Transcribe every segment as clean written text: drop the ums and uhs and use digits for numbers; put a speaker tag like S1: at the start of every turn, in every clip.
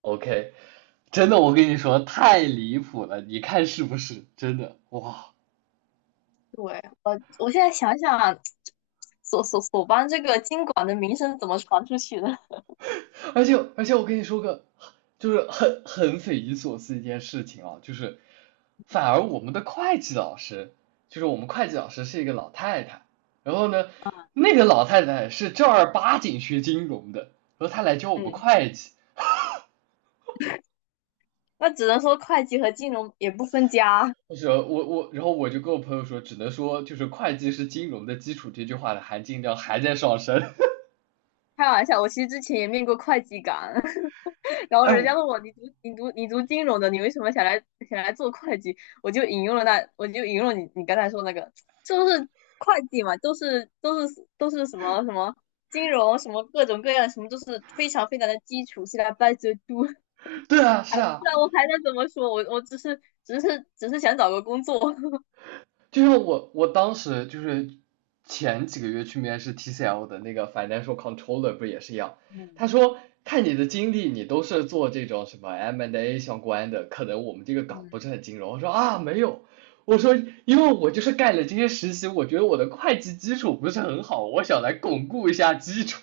S1: OK，真的，我跟你说太离谱了，你看是不是？真的，哇！
S2: 对，我现在想想，所所所邦这个经管的名声怎么传出去的？
S1: 而且我跟你说个，就是很匪夷所思一件事情啊，就是反而我们的会计老师，就是我们会计老师是一个老太太，然后呢，那个老太太是正儿八经学金融的，然后她来教我们
S2: 嗯，
S1: 会计。
S2: 那只能说会计和金融也不分家。
S1: 就是我，然后我就跟我朋友说，只能说就是会计是金融的基础这句话的含金量还在上升。
S2: 开玩笑，我其实之前也面过会计岗，然后
S1: 哎，
S2: 人
S1: 我
S2: 家问我你读金融的，你为什么想来做会计？我就引用了你刚才说那个，就是会计嘛，都是什么什么金融什么各种各样什么，都是非常的基础，是来 by the do。
S1: 对啊，
S2: 还
S1: 是啊，
S2: 那我还能怎么说？我只是想找个工作，
S1: 就像我当时就是前几个月去面试 TCL 的那个 financial controller 不也是一样，
S2: 嗯
S1: 他说看你的经历，你都是做这种什么 M&A and A 相关的，可能我们这个岗不是
S2: 嗯，
S1: 很金融。我说啊没有，我说因为我就是干了这些实习，我觉得我的会计基础不是很好，我想来巩固一下基础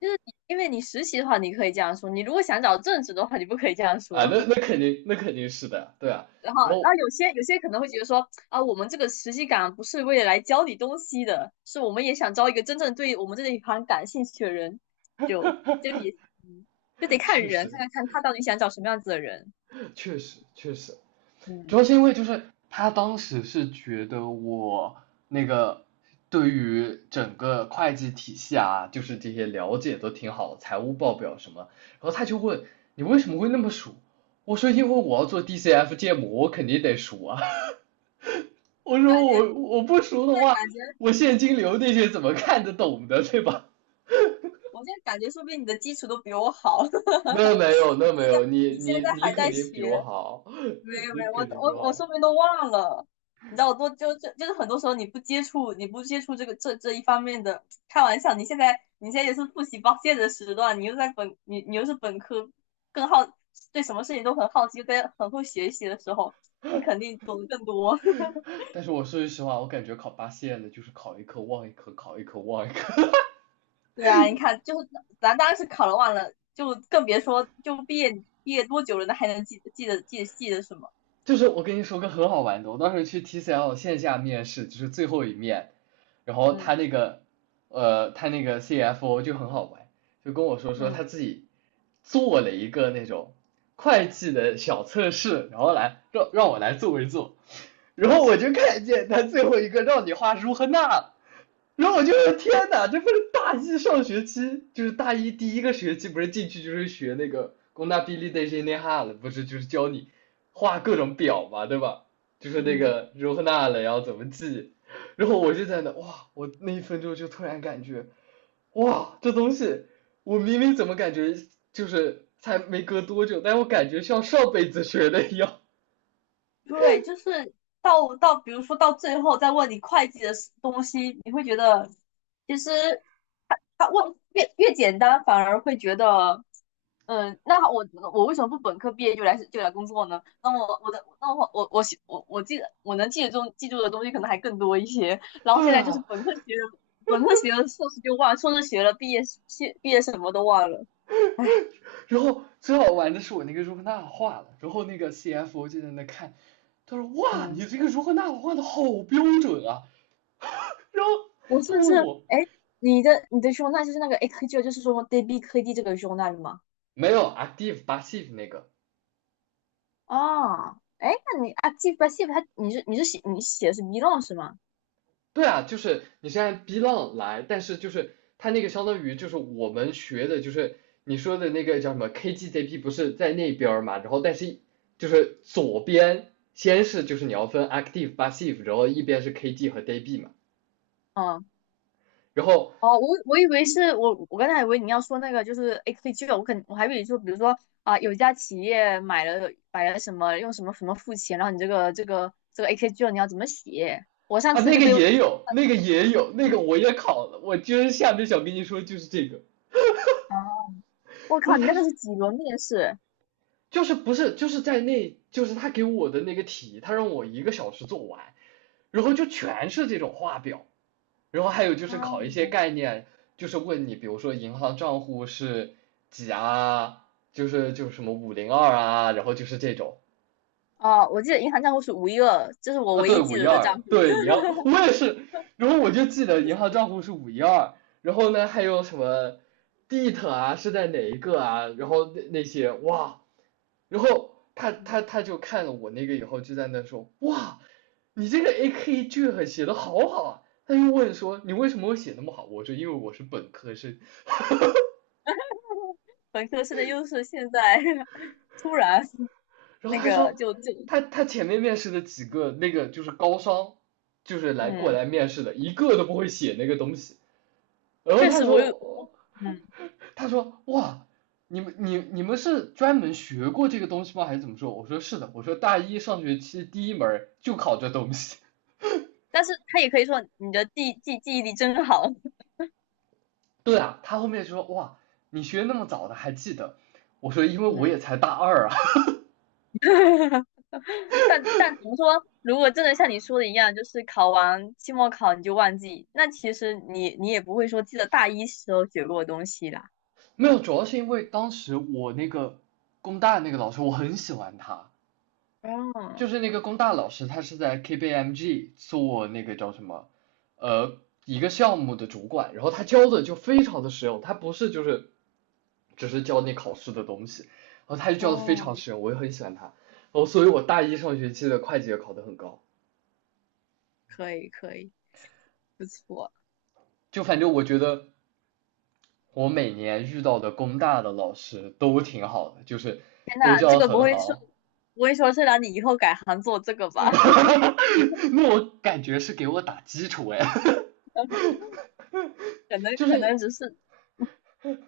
S2: 就是你因为你实习的话，你可以这样说；你如果想找正职的话，你不可以这样
S1: 啊，
S2: 说。
S1: 那 那肯定那肯定是的，对啊，
S2: 然后，
S1: 然后
S2: 然后有些可能会觉得说啊，我们这个实习岗不是为了来教你东西的，是我们也想招一个真正对我们这一行感兴趣的人，就就也嗯，就得看
S1: 确
S2: 人，看
S1: 实
S2: 看看他到底想找什么样子的人。
S1: 确实确实，主要
S2: 嗯，
S1: 是因为就是他当时是觉得我那个对于整个会计体系啊，就是这些了解都挺好，财务报表什么，然后他就问你为什么会那么熟？我说因为我要做 DCF 建模，我肯定得熟啊。我说
S2: 感觉
S1: 我
S2: 现
S1: 我不熟的
S2: 在
S1: 话，
S2: 感觉，
S1: 我现金流那些怎么看得懂的，对吧？
S2: 我现在感觉，说不定你的基础都比我好。
S1: 那没有，那没有，你
S2: 你现
S1: 你
S2: 在
S1: 你
S2: 还
S1: 肯
S2: 在
S1: 定比
S2: 学，
S1: 我好，
S2: 没 有
S1: 你
S2: 没有，我
S1: 肯定比我
S2: 我我
S1: 好。
S2: 说不定都忘了。你知道我多就是很多时候你不接触，你不接触这一方面的，开玩笑，你现在也是复习报线的时段，你又在本你你又是本科，更好，对什么事情都很好奇，又在很会学习的时候，你肯定懂得更多。
S1: 但是我说句实话，我感觉考八线的就是考一科忘一科，考一科忘一科。
S2: 对啊，你看，就是咱当时考了忘了，就更别说就毕业，毕业多久了，那还能记得什么？
S1: 就是我跟你说个很好玩的，我当时去 TCL 线下面试，就是最后一面，然后
S2: 嗯
S1: 他那个他那个 CFO 就很好玩，就跟我说
S2: 嗯
S1: 他自己做了一个那种会计的小测试，然后来让我来做一做，然后我就看见他最后一个让你画如何那。然后我就天哪，这不是大一上学期，就是大一第一个学期，不是进去就是学那个工大比例的这那哈了，不是就是教你画各种表嘛，对吧？就是那
S2: 嗯。
S1: 个如何那了，然后怎么记，然后我就在那哇，我那1分钟就突然感觉，哇，这东西我明明怎么感觉就是才没隔多久，但我感觉像上辈子学的一样。
S2: 对，就是到到，比如说到最后再问你会计的 东西，你会觉得其实他问越简单，反而会觉得，嗯，那我为什么不本科毕业就来工作呢？那我我的那我我我我我记得我能记得中记住的东西可能还更多一些。然后现
S1: 对
S2: 在就是
S1: 啊，
S2: 本科学了，本科学了硕士就忘了，硕士学了毕业，毕业什么都忘了，唉，
S1: 然后最好玩的是我那个如何纳瓦画了，然后那个 CFO 就在那看，他说哇，
S2: 嗯，
S1: 你这个如何纳瓦画的好标准啊，然后
S2: 我
S1: 他
S2: 甚至，
S1: 问我
S2: 哎，诶，你的胸大就是那个 A 科 g 就是说 DB 科 D 这个胸大的吗？
S1: 没有 active passive 那个，
S2: 哦，哎，那你啊，记吧，记吧，它你是你是写你写的是 belong 是吗？
S1: 对啊，就是你是按 B 浪来，但是就是他那个相当于就是我们学的就是你说的那个叫什么 KGCP 不是在那边嘛，然后但是就是左边先是就是你要分 active passive，然后一边是 KG 和 DB 嘛，
S2: 嗯，
S1: 然后
S2: 哦，我以为是我刚才以为你要说那个就是 AKG,我还以为说比如说啊，有一家企业买了什么，用什么什么付钱，然后你这个 AKG 你要怎么写？我上
S1: 啊，
S2: 次
S1: 那
S2: 就
S1: 个
S2: 被，哦，
S1: 也有，那个也有，那个我也考了，我今儿下面想跟你说就是这个。
S2: 我
S1: 然
S2: 靠，
S1: 后
S2: 你那
S1: 他
S2: 个是几轮面试？
S1: 就是不是就是在那就是他给我的那个题，他让我1个小时做完，然后就全是这种画表，然后还有就是考一
S2: 哦，
S1: 些概念，就是问你比如说银行账户是几啊，就是就是什么502啊，然后就是这种，
S2: 哦，我记得银行账户是五一二，这是我
S1: 啊，
S2: 唯
S1: 对，
S2: 一
S1: 五
S2: 记
S1: 一
S2: 得的账
S1: 二，
S2: 户。
S1: 对，银 行，我也是，然后我就记得银行账户是五一二，然后呢还有什么 d t e 啊是在哪一个啊，然后那那些哇，然后他他
S2: 嗯，
S1: 他就看了我那个以后就在那说，哇，你这个 AK 句很写的好好啊，他又问说你为什么会写那么好，我说因为我是本科生，
S2: 本科生的优势现在 突然
S1: 然后
S2: 那
S1: 他
S2: 个
S1: 说
S2: 就就
S1: 他前面面试的几个那个就是高商，就是来过
S2: 嗯。
S1: 来面试的，一个都不会写那个东西。然后
S2: 确
S1: 他
S2: 实我有，
S1: 说，
S2: 嗯，
S1: 他说哇，你们你们是专门学过这个东西吗？还是怎么说？我说是的，我说大一上学期第一门就考这东西。
S2: 但是他也可以说你的记忆力真好，
S1: 对啊，他后面就说哇，你学那么早的还记得？我说因为我也
S2: 嗯，
S1: 才大二啊，
S2: 但但怎么说？如果真的像你说的一样，就是考完期末考你就忘记，那其实你你也不会说记得大一时候学过的东西啦。
S1: 没有，主要是因为当时我那个工大那个老师我很喜欢他，
S2: 哦
S1: 就是那个工大老师，他是在 KPMG 做那个叫什么，呃，一个项目的主管，然后他教的就非常的实用，他不是就是只是教你考试的东西，然后他就教的非
S2: 哦，
S1: 常实用，我也很喜欢他，然后所以我大一上学期的会计也考得很高，
S2: 可以可以，不错。
S1: 就反正我觉得我每年遇到的工大的老师都挺好的，就是
S2: 天
S1: 都
S2: 呐，
S1: 教的很好，
S2: 不会说是让你以后改行做这个吧？
S1: 那我感觉是给我打基础哎，
S2: 可能
S1: 就
S2: 可能
S1: 是。
S2: 只是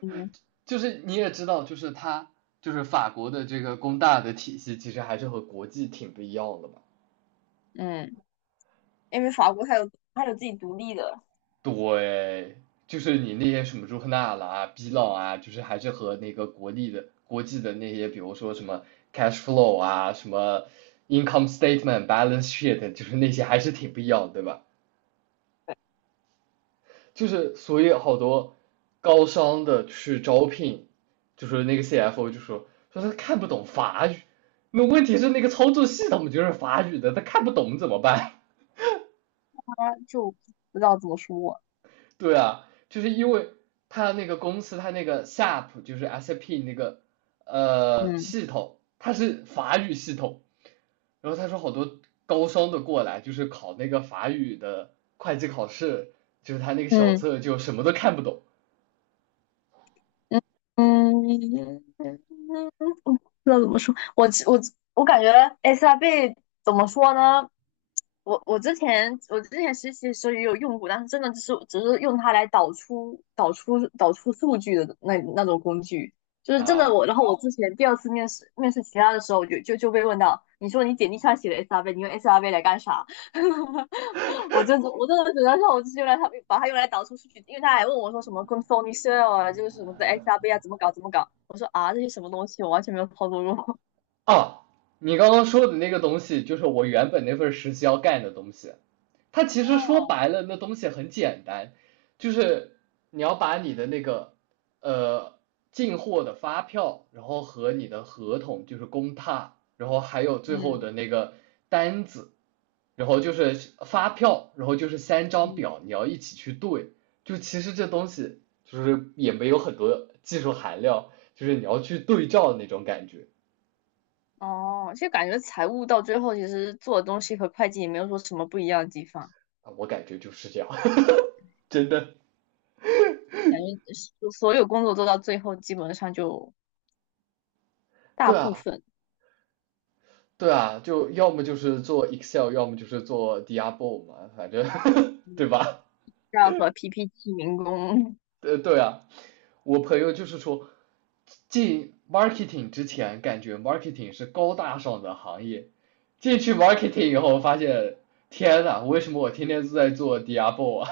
S2: 嗯
S1: 就是你也知道，就是它就是法国的这个工大的体系，其实还是和国际挺不一样的嘛。
S2: 嗯，因为法国它有，它有自己独立的，
S1: 对，就是你那些什么朱克纳了啊、比朗啊，就是还是和那个国立的国际的那些，比如说什么 cash flow 啊、什么 income statement、balance sheet，就是那些还是挺不一样的对吧？就是所以好多高商的去招聘，就是那个 CFO 就说他看不懂法语，那问题是那个操作系统就是法语的，他看不懂怎么办？
S2: 它就不知道怎么说。
S1: 对啊，就是因为他那个公司他那个 SAP 就是 SAP 那个
S2: 嗯
S1: 系统，它是法语系统，然后他说好多高商的过来就是考那个法语的会计考试，就是他那个小
S2: 嗯
S1: 册就什么都看不懂
S2: 嗯嗯，嗯，不知道怎么说。我我感觉 SRB 怎么说呢？我之前实习的时候也有用过，但是真的只是用它来导出数据的那种工具，就是真的
S1: 啊。
S2: 我。然后我之前第二次面试其他的时候就，被问到，你说你简历上写的 SRB,你用 SRB 来干啥？我就我真的只能说，我就是用来，它把它用来导出数据，因为他还问我说什么 c o n s r o l i s e l 啊，就是什么的 XRB 啊，怎么搞。我说啊，这些什么东西，我完全没有操作过。
S1: 哦，你刚刚说的那个东西，就是我原本那份实习要干的东西。它 其实说
S2: 哦，
S1: 白了，那东西很简单，就是你要把你的那个呃进货的发票，然后和你的合同，就是公踏，然后还有最后
S2: 嗯
S1: 的那个单子，然后就是发票，然后就是三张
S2: 嗯，
S1: 表，你要一起去对。就其实这东西就是也没有很多技术含量，就是你要去对照的那种感觉。
S2: 哦，其实感觉财务到最后其实做的东西和会计也没有说什么不一样的地方，
S1: 啊，我感觉就是这样，真的。
S2: 感觉所所有工作做到最后基本上就大
S1: 对
S2: 部
S1: 啊，
S2: 分，
S1: 对啊，就要么就是做 Excel，要么就是做 Diablo 嘛，反正 对
S2: 嗯，
S1: 吧？
S2: 要和 PPT 民工，
S1: 对啊，我朋友就是说，进 marketing 之前感觉 marketing 是高大上的行业，进去 marketing 以后发现，天呐，为什么我天天都在做 Diablo 啊？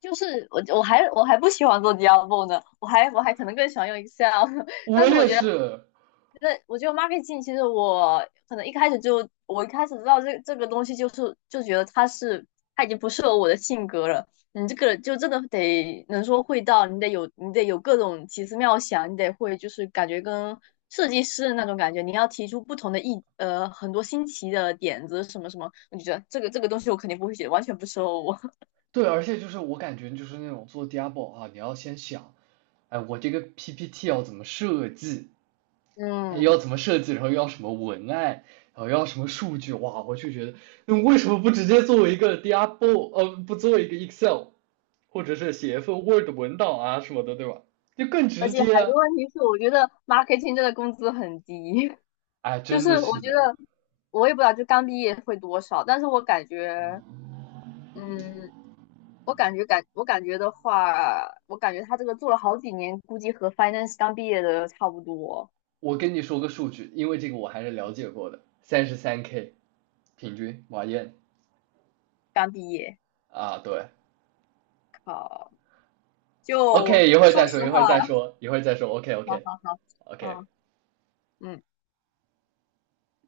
S2: 就是我还还不喜欢做 Diablo 呢，我还可能更喜欢用 Excel,但
S1: 我
S2: 是我
S1: 也
S2: 觉得。
S1: 是，
S2: 那我觉得 marketing 其实我可能一开始就，我一开始知道这个东西就是，就觉得它是，它已经不适合我的性格了。你这个就真的得能说会道，你得有各种奇思妙想，你得会，就是感觉跟设计师的那种感觉，你要提出不同的很多新奇的点子什么什么，我就觉得这个东西我肯定不会写，完全不适合我。
S1: 对，而且就是我感觉就是那种做 Diablo 啊，你要先想，哎，我这个 PPT 要怎么设计？哎要
S2: 嗯，
S1: 怎么设计，然后要什么文案，然后要什么数据，哇，我就觉得，那为什么不直接作为一个 d i a b o， 不做一个 Excel，或者是写一份 Word 文档啊什么的，对吧？就更
S2: 而
S1: 直
S2: 且
S1: 接
S2: 还有
S1: 啊！
S2: 个问题是，我觉得 marketing 这个工资很低，
S1: 哎，
S2: 就
S1: 真的
S2: 是我
S1: 是
S2: 觉
S1: 的，
S2: 得我也不知道，就刚毕业会多少，但是我感觉，嗯，我感觉感我感觉的话，我感觉他这个做了好几年，估计和 finance 刚毕业的差不多。
S1: 我跟你说个数据，因为这个我还是了解过的，33K 平均马燕
S2: 刚毕业，
S1: 啊，对
S2: 靠，就
S1: ，OK，一会儿
S2: 说
S1: 再说，
S2: 实
S1: 一
S2: 话，
S1: 会儿再说，一会儿再说，OK
S2: 好
S1: OK
S2: 好好，
S1: OK。
S2: 嗯嗯。